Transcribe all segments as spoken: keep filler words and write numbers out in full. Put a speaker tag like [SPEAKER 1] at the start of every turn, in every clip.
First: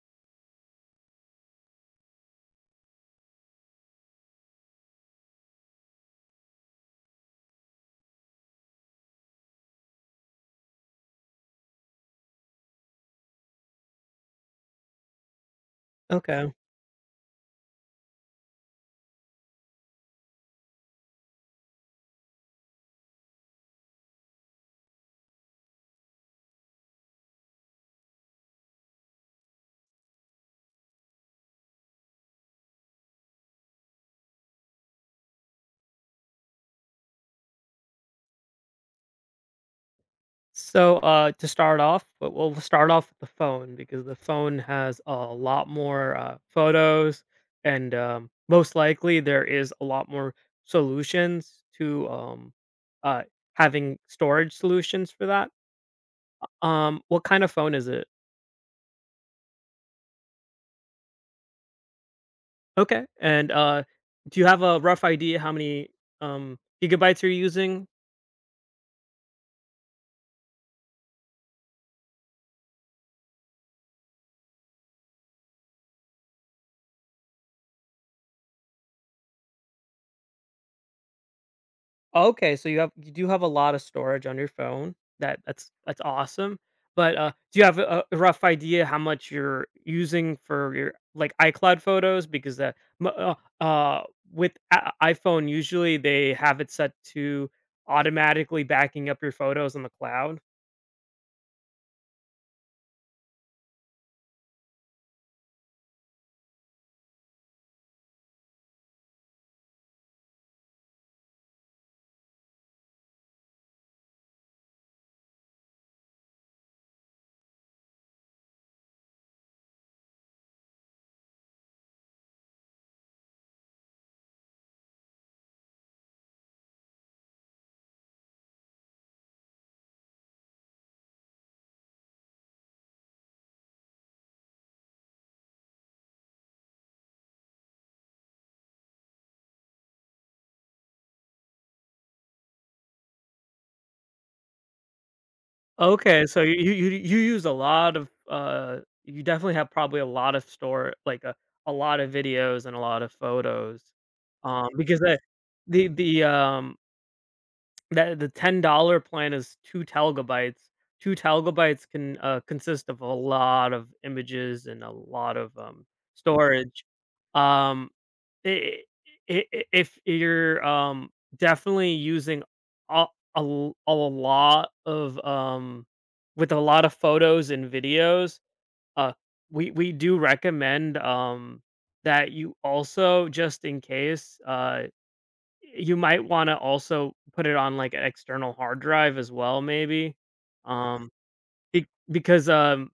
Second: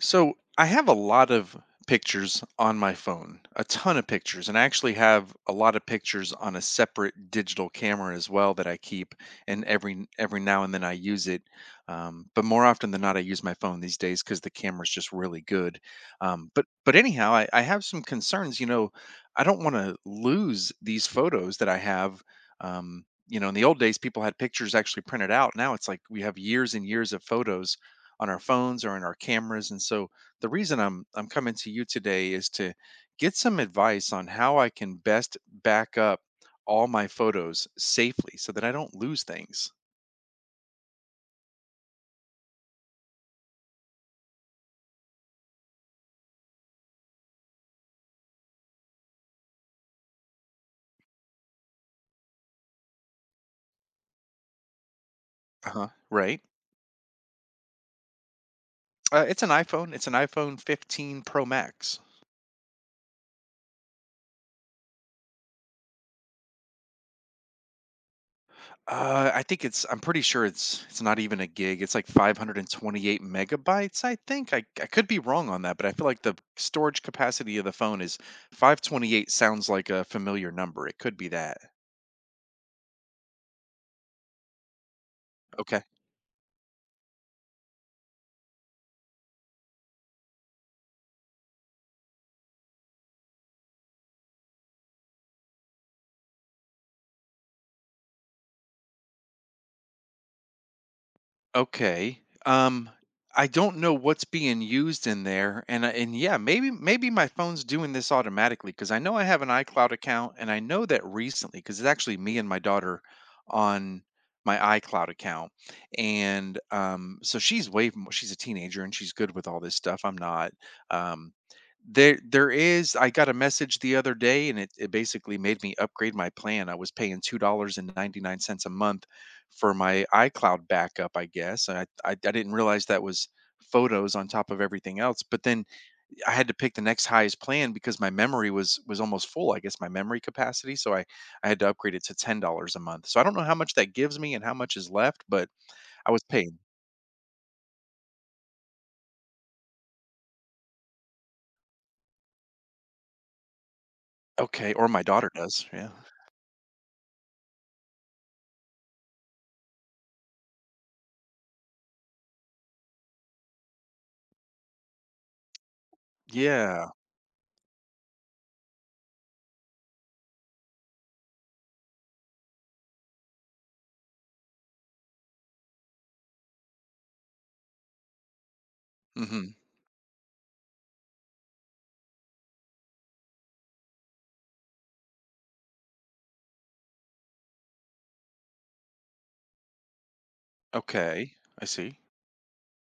[SPEAKER 1] So I have a lot of pictures on my phone, a ton of pictures, and I actually have a lot of pictures on a separate digital camera as well that I keep, and every every now and then I use it. Um, but more often than not, I use my phone these days because the camera's just really good. Um,
[SPEAKER 2] Okay.
[SPEAKER 1] but but anyhow, I, I have some concerns. You know, I don't want to lose these photos that I have. Um, you know, in the old days, people had pictures actually printed out. Now it's like we have years and years of photos on our phones or in our cameras. And so the reason I'm I'm coming to you today is to get some advice on how I can best back up all my photos safely so that I don't lose things.
[SPEAKER 2] So, uh, to start off, but we'll we'll start off with the phone because the phone has a lot more uh, photos, and um, most likely there is a lot more solutions to, um, uh, having storage solutions for that.
[SPEAKER 1] Uh-huh. Right?
[SPEAKER 2] Um, what kind of phone is it?
[SPEAKER 1] Uh, it's an iPhone. It's an iPhone fifteen Pro Max.
[SPEAKER 2] Okay. And uh, do you have a rough idea how many um, gigabytes you're using?
[SPEAKER 1] Uh, I think it's. I'm pretty sure it's. It's not even a gig. It's like five hundred twenty-eight megabytes. I think. I I could be wrong on that, but I feel like the storage capacity of the phone is five twenty-eight. Sounds like a familiar number. It could be that.
[SPEAKER 2] Okay, so you have you do have a lot of storage on your phone. That that's that's awesome. But uh, do you have a, a rough idea how much you're using for your, like, iCloud photos? Because that m- uh, uh, with a- iPhone usually they have it set to automatically backing up your photos on the cloud.
[SPEAKER 1] Okay. Um, I don't know what's being used in there, and I- and yeah, maybe maybe my phone's doing this automatically because I know I have an iCloud account, and I know that recently because it's actually me and my daughter on my iCloud account, and um, so she's way more, she's a teenager and she's good with all this stuff. I'm not. Um, there there is I got a message the other day, and it it basically made me upgrade my plan. I was paying two dollars and ninety nine cents a month for my iCloud backup, I guess. I, I I didn't realize that was photos on top of everything else. But then I had to pick the next highest plan because my memory was was almost full. I guess my memory capacity, so I I had to upgrade it to ten dollars a month. So I don't know how much that gives me and how much is left, but I was
[SPEAKER 2] Okay, so
[SPEAKER 1] paying.
[SPEAKER 2] you you you use a lot of, uh, you definitely have probably a lot of store, like, a, a lot of videos and a lot of photos, um,
[SPEAKER 1] Okay, or
[SPEAKER 2] because
[SPEAKER 1] my
[SPEAKER 2] the
[SPEAKER 1] daughter does.
[SPEAKER 2] the
[SPEAKER 1] Yeah,
[SPEAKER 2] the um That the ten dollars plan is two telgibytes. two telgibytes can, uh, consist of a lot of images and a lot of, um, storage.
[SPEAKER 1] yeah.
[SPEAKER 2] Um, I I I if you're, um, definitely using a a l a lot, of, um with a lot of photos and videos, uh,
[SPEAKER 1] hmm
[SPEAKER 2] we we do recommend, um, that you also, just in case, uh you might wanna also put it on, like, an external hard drive as well, maybe, um,
[SPEAKER 1] Okay, I
[SPEAKER 2] be
[SPEAKER 1] see.
[SPEAKER 2] because, um,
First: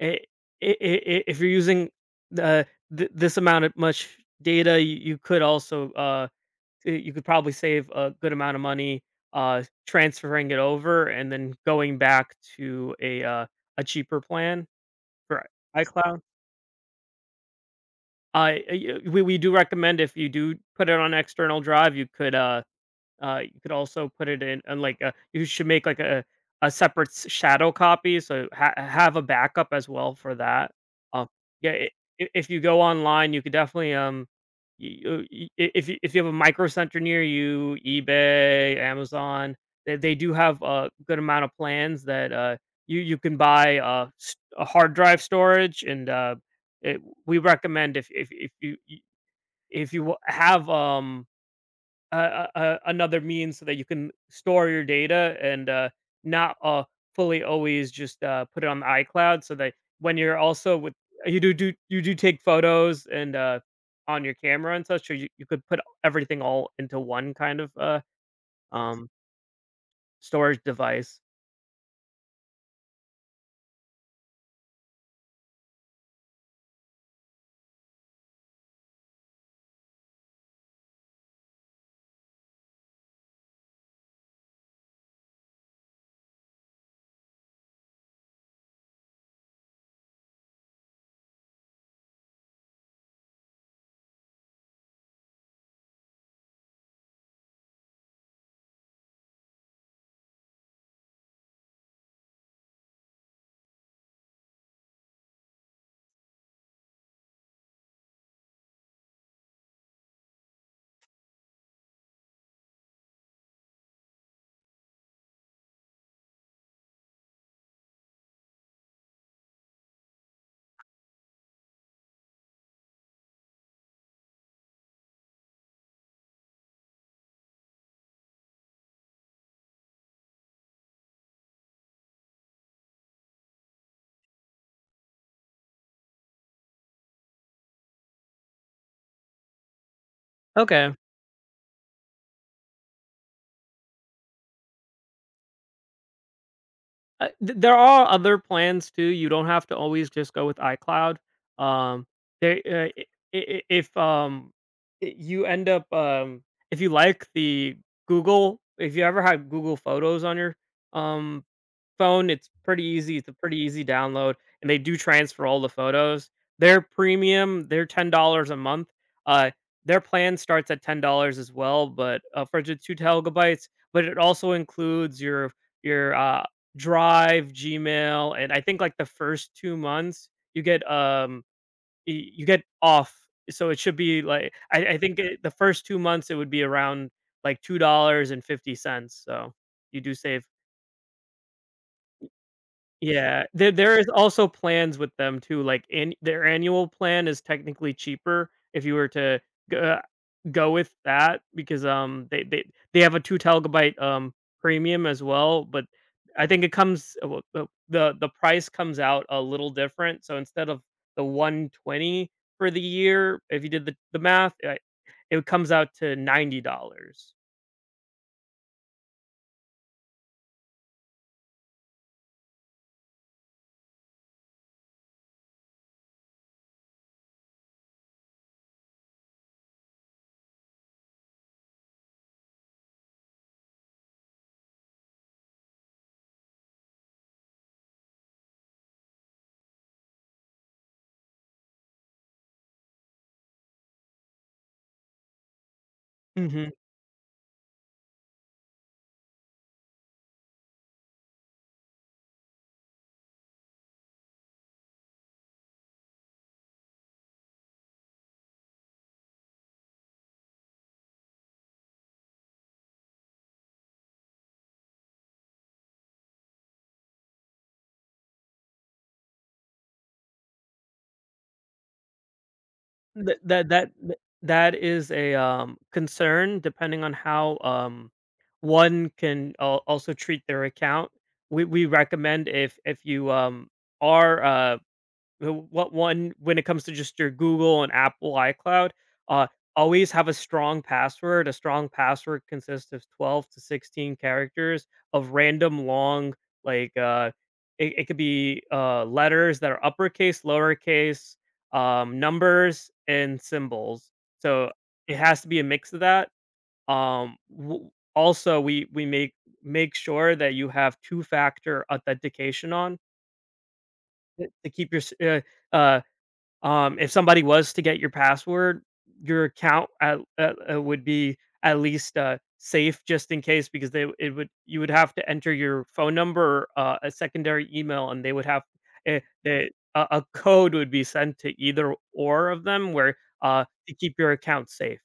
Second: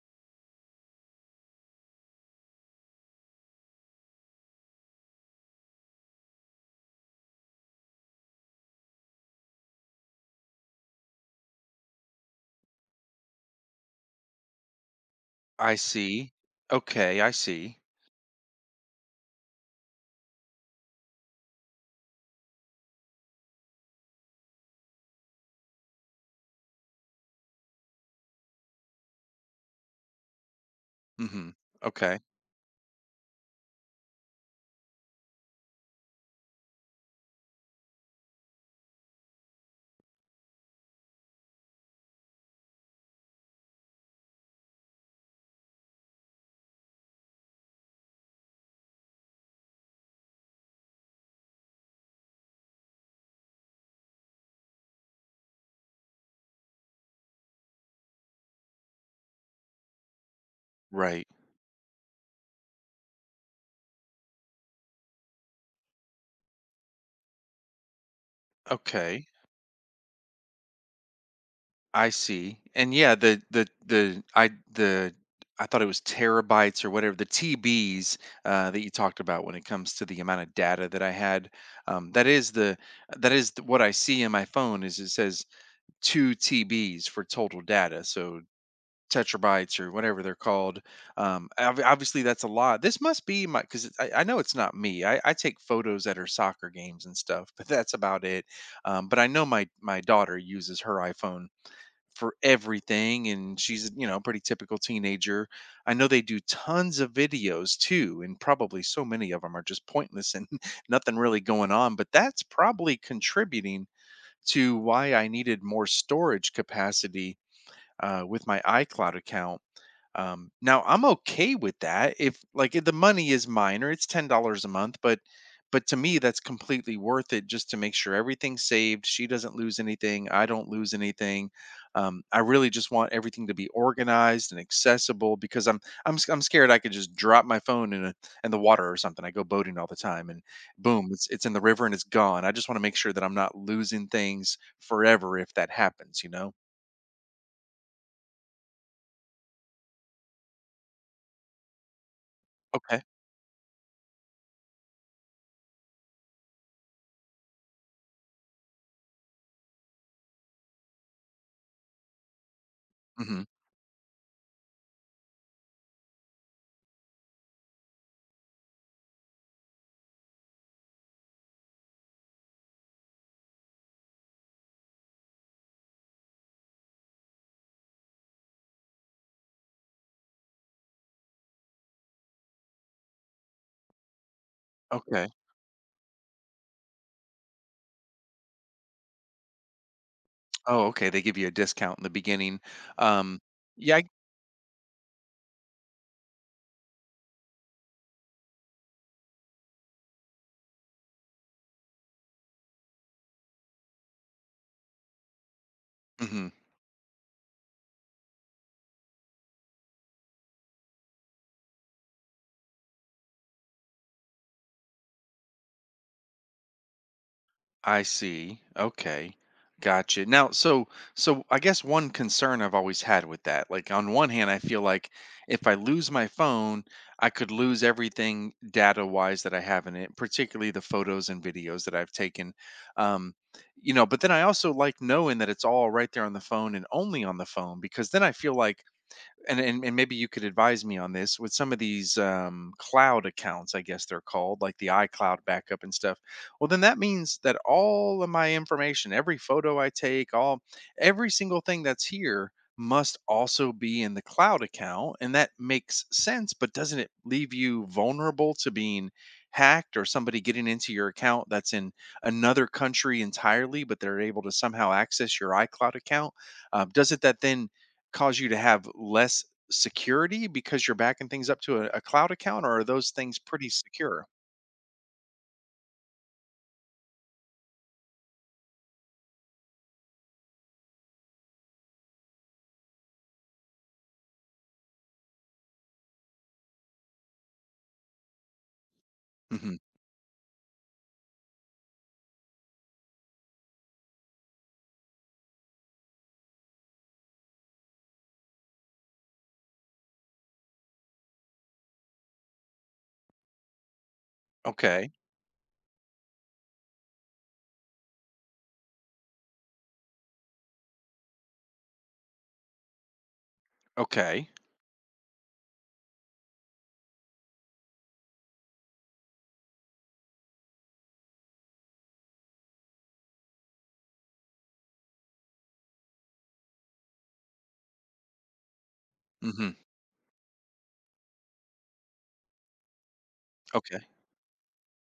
[SPEAKER 2] I I I if you're using the th this amount of much data, you you could also, uh, y you could probably save a good amount of money, uh, transferring it over and then going back to a, uh, a cheaper plan for
[SPEAKER 1] I
[SPEAKER 2] iCloud.
[SPEAKER 1] see. Okay, I see.
[SPEAKER 2] I, uh, y we we do recommend if you do put it on external drive, you could, uh Uh, you could also put it in and, like, uh, you should make, like, a a separate s- shadow copy, so ha- have a backup as well for that. Um,
[SPEAKER 1] hmm
[SPEAKER 2] yeah, i-
[SPEAKER 1] Okay,
[SPEAKER 2] i- if you go online, you could definitely, um, you, if you, if you have a micro center near you, eBay, Amazon, they, they do have a good amount of plans that, uh you you can buy uh s- a hard drive storage. And uh it, we recommend if, if if you, you- if you have, um uh, uh, uh, another means so that you can store your data and, uh, not, uh, fully always just, uh, put it on the iCloud. So that when you're also with
[SPEAKER 1] right.
[SPEAKER 2] you do do you do take photos and, uh, on your camera and such, so you, you could put everything all into one kind of, uh, um,
[SPEAKER 1] Okay.
[SPEAKER 2] storage device.
[SPEAKER 1] I see. And yeah, the the the I the I thought it was terabytes or whatever the T Bs uh, that you talked about when it comes to the amount of data that I had. Um, that is the that is th- what I see in my phone is it says two T Bs for total data. So tetrabytes or whatever they're called. Um, ob- obviously, that's a lot. This must be my because I, I know it's not me. I, I take photos at her soccer games and stuff, but that's about it. Um, but I know my my daughter uses her iPhone for everything and she's you know a pretty typical teenager. I know they do tons of videos too and probably so many of them are just pointless and nothing really going on, but that's probably contributing to why I needed more storage capacity uh, with my icloud account. Um, now I'm okay with that, if like if the money is minor, it's ten dollars a month, but but to me that's completely worth it just to make sure everything's saved. She doesn't lose anything, I don't lose anything. Um, I really just want everything to be organized and accessible because I'm I'm s- I'm scared I could just drop my phone in a in the water or something. I go boating all the time and
[SPEAKER 2] Okay.
[SPEAKER 1] boom, it's it's in the river and it's gone. I just want to make sure that I'm not losing things forever if that happens, you know?
[SPEAKER 2] Uh, th There are other plans too. You don't have to always just go with iCloud. Um, there, uh,
[SPEAKER 1] Okay.
[SPEAKER 2] I I if, um, I you end up, um if you like the Google, if you ever had Google Photos on your, um phone, it's pretty easy. It's a
[SPEAKER 1] hmm
[SPEAKER 2] pretty easy download, and they do transfer all the photos. Their premium, they're ten dollars a month. Uh, their plan starts at ten dollars as well, but, uh, for the two terabytes. But it also includes your your uh, Drive, Gmail, and I think, like, the first two months you get, um y- you get off. So it should be like, I, I think
[SPEAKER 1] Okay.
[SPEAKER 2] it, the first two months it would be around like two dollars and fifty cents. So you do save.
[SPEAKER 1] Oh, okay, they give you a discount in the beginning. Um,
[SPEAKER 2] Yeah, there
[SPEAKER 1] yeah,
[SPEAKER 2] there
[SPEAKER 1] I,
[SPEAKER 2] is also plans with them too, like, in their annual plan is technically cheaper if you were to go, uh, go with that because, um, they they they have a two terabyte, um, premium as well, but I
[SPEAKER 1] mhm,
[SPEAKER 2] think it comes, uh, well, the the the price comes out a little different. So instead of the one twenty for the year, if you did the the math, uh, it comes out to ninety dollars.
[SPEAKER 1] I see. Okay, gotcha. Now, so so I guess one concern I've always had with that, like on one hand, I feel like if I lose my phone, I could lose everything data-wise that I have in it, particularly the photos and videos that I've taken. Um, you know, but then I also like knowing that it's all right there on the phone and only on the phone because then I feel like and, and and maybe you could advise me on this with some of these um, cloud accounts, I guess they're called, like the iCloud backup and stuff. Well, then that means that all of my information, every photo I take, all every single thing that's here must also be in the cloud account, and that makes sense. But doesn't it leave you vulnerable to being hacked or somebody getting into your account that's in another country entirely, but they're able to somehow access your iCloud account? Um, doesn't that then cause you to have less security because you're backing things up to a, a cloud account, or are those
[SPEAKER 2] Th
[SPEAKER 1] things
[SPEAKER 2] that
[SPEAKER 1] pretty
[SPEAKER 2] that th
[SPEAKER 1] secure?
[SPEAKER 2] that is a, um, concern depending on how, um, one can, al also treat their account. We we recommend if if you, um, are, uh uh, what one, when it comes to just your Google and Apple iCloud, uh,
[SPEAKER 1] hmm
[SPEAKER 2] always have a strong password. A strong password consists of twelve to sixteen characters of random, long, like, uh, it, it could be, uh, letters that are uppercase, lowercase, um, numbers, and symbols. So
[SPEAKER 1] Okay.
[SPEAKER 2] it has to be a mix of that. Um, w- Also, we we make make sure that you have two factor authentication on
[SPEAKER 1] Okay.
[SPEAKER 2] it to keep your s- uh, uh, um, if somebody was to get your password, your account at, uh, uh, would be at least, uh, safe just in case because they it would you would have to enter your phone number, uh, a secondary email, and they would have, eh, they,
[SPEAKER 1] hmm
[SPEAKER 2] a, a code would be sent to either or of them where, uh, to
[SPEAKER 1] Okay.
[SPEAKER 2] keep your account safe.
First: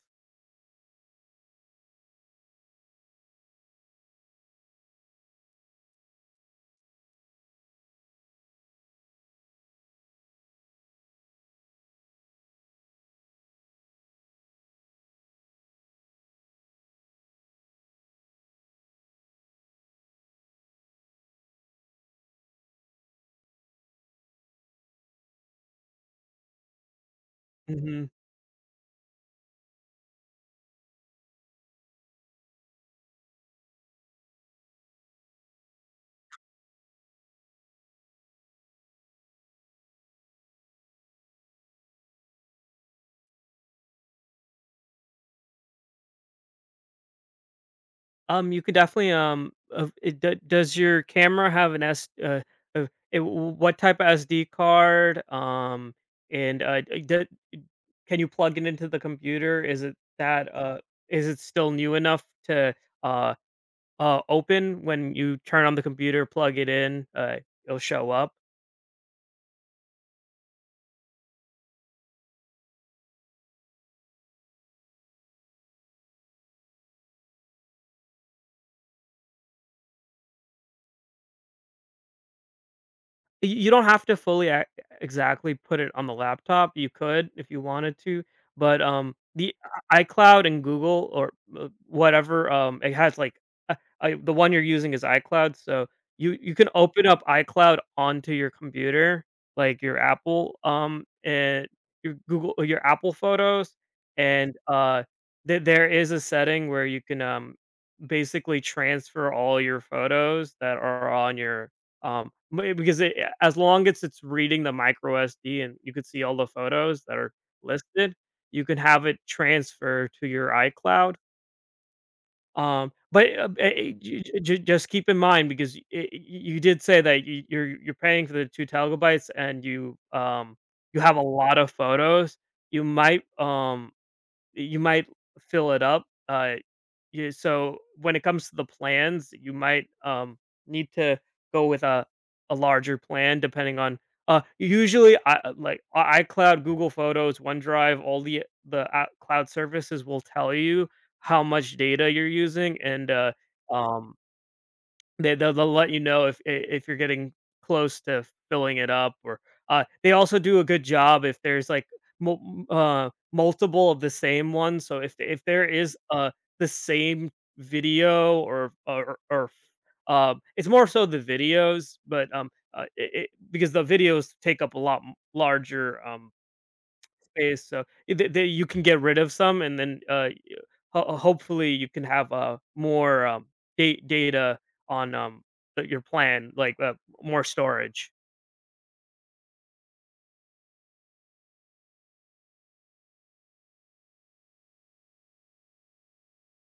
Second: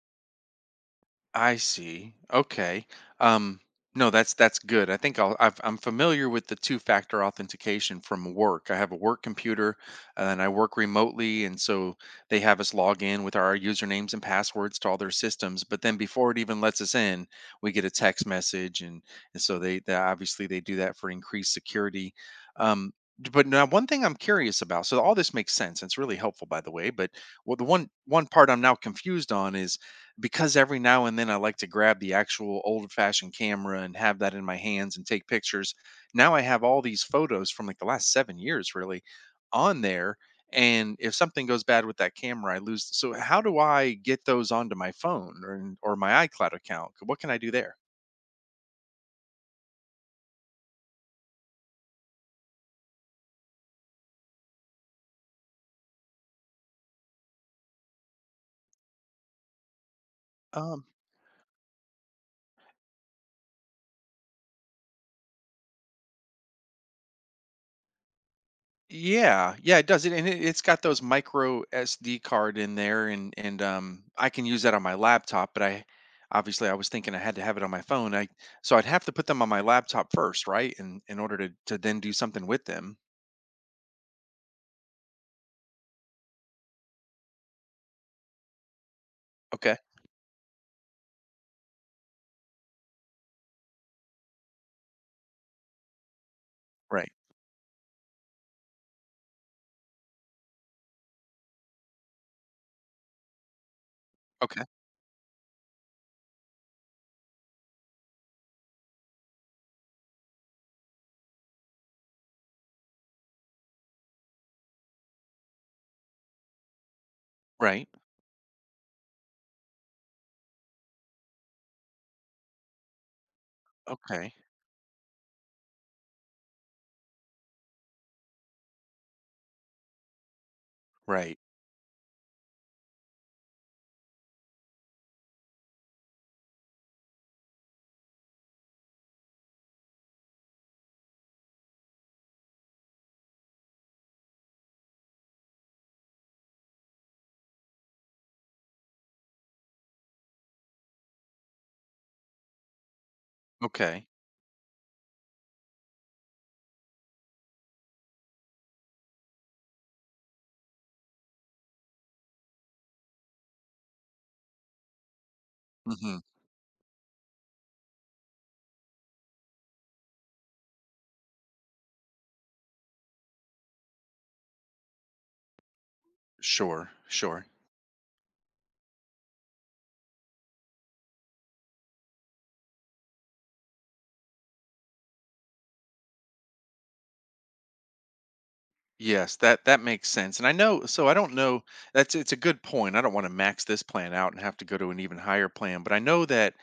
[SPEAKER 1] I see. Okay. Um, no, that's that's good. I think I'll, I've, I'm familiar with the two-factor authentication from work. I have a work computer, and I work remotely, and so they have us log in with our usernames and passwords to all their systems. But then before it even lets us in, we get a text message, and, and so they, they obviously they do that for increased security. Um, d- but now one thing I'm curious about. So all this makes sense. It's really helpful, by the way. But well, the one
[SPEAKER 2] Mhm.
[SPEAKER 1] one part I'm now confused on is because every now and then I like to grab the actual old fashioned camera and have that in my hands and take pictures. Now I have all these photos from like the last seven years really on there. And if something goes bad with that camera, I lose. So how do I get those onto my phone or, or my iCloud account? What can I do there?
[SPEAKER 2] Um, you can definitely, um, of it, d does your camera have an S, uh, uh, eh, what type of S D card? Um, and, uh, d d can you plug it into the computer? Is it that, uh
[SPEAKER 1] Um,
[SPEAKER 2] is it still new enough to, uh uh, open when you turn on the computer, plug it in, uh, it'll show up?
[SPEAKER 1] Yeah, yeah, it does. It and it, it's got those micro S D card in there, and and um, I can use that on my laptop. But I Obviously I was thinking I had to have it on my phone. I so I'd have to put them on my laptop first, right? And in in order to to then do something with them.
[SPEAKER 2] Y You don't have to fully, e exactly put it on the laptop. You could if you wanted to, but, um, the
[SPEAKER 1] Okay,
[SPEAKER 2] I iCloud and Google, or, uh, whatever, um, it has, like, uh, I the one you're using is iCloud. So you you can open
[SPEAKER 1] right.
[SPEAKER 2] up iCloud onto your computer, like your Apple, um, and your Google or your Apple Photos. And,
[SPEAKER 1] Okay,
[SPEAKER 2] uh, the there is a setting where you can, um, basically transfer all your photos that are on your, um, may because it, as long as it's reading the micro S D and you could see all the photos that are
[SPEAKER 1] right.
[SPEAKER 2] listed, you can have it transfer to your iCloud. Um, but, uh, eh, j
[SPEAKER 1] Okay,
[SPEAKER 2] j j Just keep in mind because y y you did say that y you're you're paying for the two terabytes and you, um, you have a
[SPEAKER 1] right.
[SPEAKER 2] lot of photos. You might, um you might fill it up, uh, yeah, so when it comes to the plans, you might, um, need to go with a a larger plan depending on, uh, usually, I uh, like, I iCloud, Google Photos, OneDrive, all the the, uh, cloud services will tell you how much data you're using and, uh,
[SPEAKER 1] Okay.
[SPEAKER 2] um they they'll they'll let you know if, I if you're getting close to filling it up. Or, uh, they also do a good job if there's, like, mul uh, multiple of the same one. So if if there is,
[SPEAKER 1] hmm
[SPEAKER 2] uh, the same video, or or or, um, it's more so the videos, but, um, uh, it, it, because the videos take up a lot m larger, um
[SPEAKER 1] Sure, sure.
[SPEAKER 2] space. So, I they they you can get rid of some, and then, uh, y ho hopefully, you can have, uh, more, um, da data on, um, uh, your plan, like, uh, more storage.
[SPEAKER 1] Yes, that that makes sense. And I know, so I don't know. That's it's a good point. I don't want to max this plan out and have to go to an even higher plan, but I know that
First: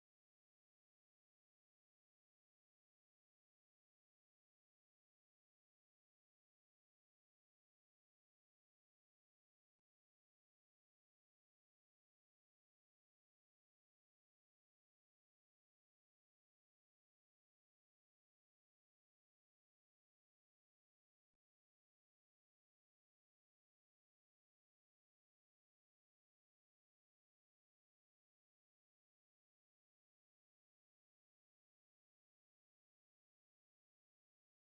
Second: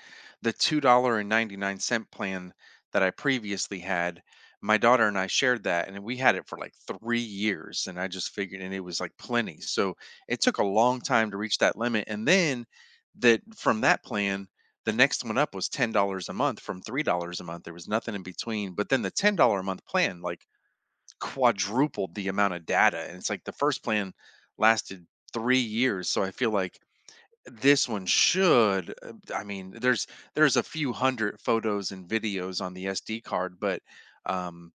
[SPEAKER 1] the two dollars and ninety-nine cents plan that I previously had, my daughter and I shared that and we had it for like three years, and I just figured and it was like plenty. So it took a long time to reach that limit, and then that from that plan the next one up was ten dollars a month from three dollars a month. There was nothing in between, but then the ten dollars a month plan like quadrupled the amount of data. And it's like the first plan lasted three years. So I feel like this one should uh, I mean there's there's a few hundred photos and videos on the sd card, but um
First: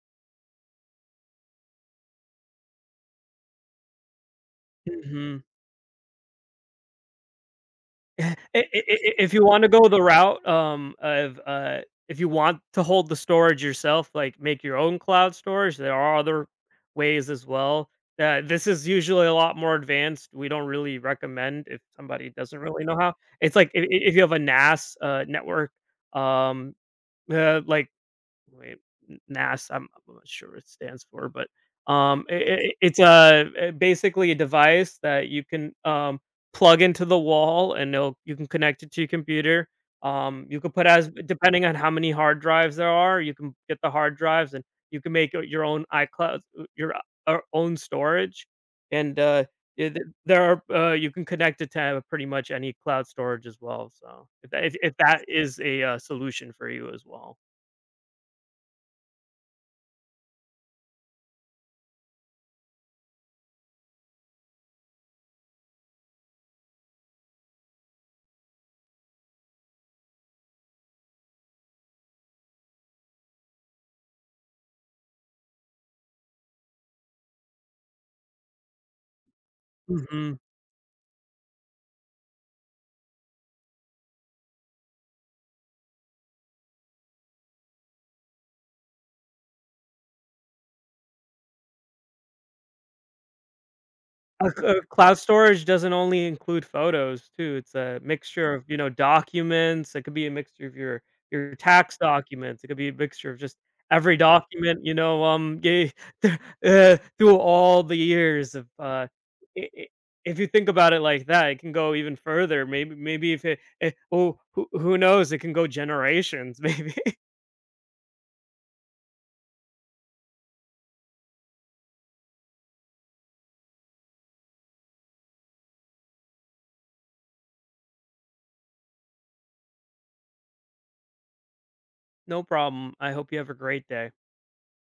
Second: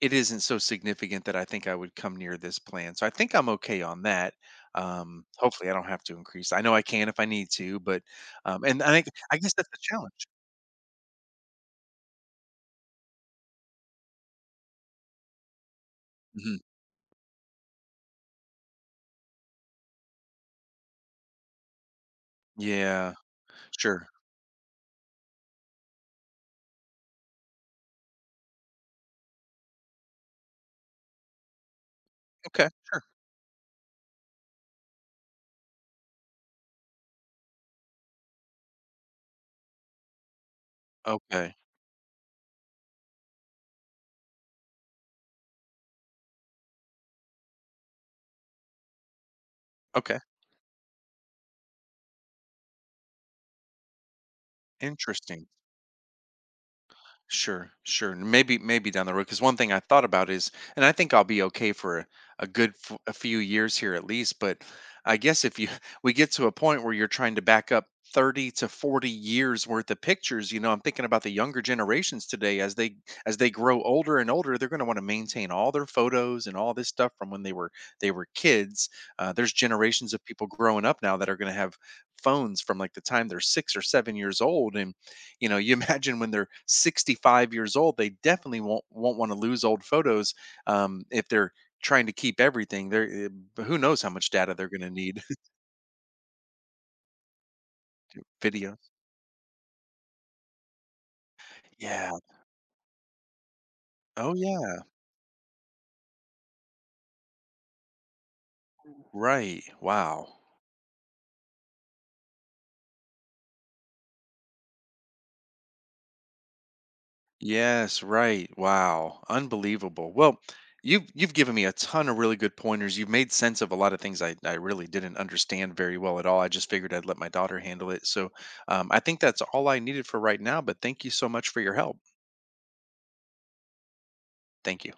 [SPEAKER 1] it isn't so significant that I think I would come near this plan, so I think I'm okay on that. um
[SPEAKER 2] Mhm.
[SPEAKER 1] hopefully I don't have to increase. I know I can if I need to, but
[SPEAKER 2] I I
[SPEAKER 1] um
[SPEAKER 2] I
[SPEAKER 1] and I think
[SPEAKER 2] If
[SPEAKER 1] I
[SPEAKER 2] you
[SPEAKER 1] guess
[SPEAKER 2] wanna
[SPEAKER 1] that's the
[SPEAKER 2] go the
[SPEAKER 1] challenge.
[SPEAKER 2] route, um, of, uh, if you want to hold the storage yourself, like, make your own cloud storage, there are other
[SPEAKER 1] Mhm.
[SPEAKER 2] ways as well. Uh, this is usually a lot more advanced. We don't really recommend if somebody doesn't really know how.
[SPEAKER 1] Yeah,
[SPEAKER 2] It's like, I
[SPEAKER 1] sure.
[SPEAKER 2] if you have a N A S, uh, network, um, uh, like wait, N- NAS. I'm, I'm not sure what it stands for, but, um, I
[SPEAKER 1] Okay,
[SPEAKER 2] I it's a, uh, basically a device that you can, um plug into the wall, and it'll, you can connect it to your computer. Um, you could put, as
[SPEAKER 1] okay,
[SPEAKER 2] depending on how many hard drives there are, you can get the hard drives, and you can make your your own iCloud, uh, your, uh, own storage, and, uh, yeah, th-
[SPEAKER 1] okay,
[SPEAKER 2] there are, uh, you can connect it to pretty much any cloud storage as well. So if that, if, if that
[SPEAKER 1] interesting.
[SPEAKER 2] is a, uh, solution for you as well.
[SPEAKER 1] Sure, sure. And maybe, maybe down the road. Because one thing I thought about is, and I think I'll be okay for a, a good f- a few years here at least. But I guess if you we get to a point where you're trying to back up thirty to forty years worth of pictures, you know, I'm thinking about the younger generations today as they as they grow older and older, they're going to want to maintain all their photos and all this stuff from when they were they were kids. Uh, there's generations of
[SPEAKER 2] Mhm.
[SPEAKER 1] people growing up now that are going to have phones from like the time they're six or seven years old, you know you imagine when they're sixty-five years old they definitely won't won't want to lose old photos um, if they're trying to keep everything there. Who knows how much
[SPEAKER 2] Uh,
[SPEAKER 1] data
[SPEAKER 2] c
[SPEAKER 1] they're
[SPEAKER 2] uh,
[SPEAKER 1] going to
[SPEAKER 2] Cloud
[SPEAKER 1] need?
[SPEAKER 2] storage doesn't only include photos too. It's a mixture of, you
[SPEAKER 1] Video.
[SPEAKER 2] know, documents. It could be a mixture of your your tax
[SPEAKER 1] Yeah,
[SPEAKER 2] documents. It could be a mixture of just every
[SPEAKER 1] oh yeah,
[SPEAKER 2] document, you know, um, ye uh, through all the years of, uh I
[SPEAKER 1] right,
[SPEAKER 2] I
[SPEAKER 1] wow.
[SPEAKER 2] if you think about it like that, it can go even further. Maybe, maybe if it, eh, who who who knows, it can go generations, maybe.
[SPEAKER 1] Yes, right, wow, unbelievable. Well, you've you've given me a ton of really good pointers. You've made sense of a lot of things i, I really didn't understand very well at all. I just figured I'd let my daughter handle it, so um, I think that's all I needed for right now, but thank you so much for your help.
[SPEAKER 2] No problem, I hope you have a great day.
[SPEAKER 1] Thank you.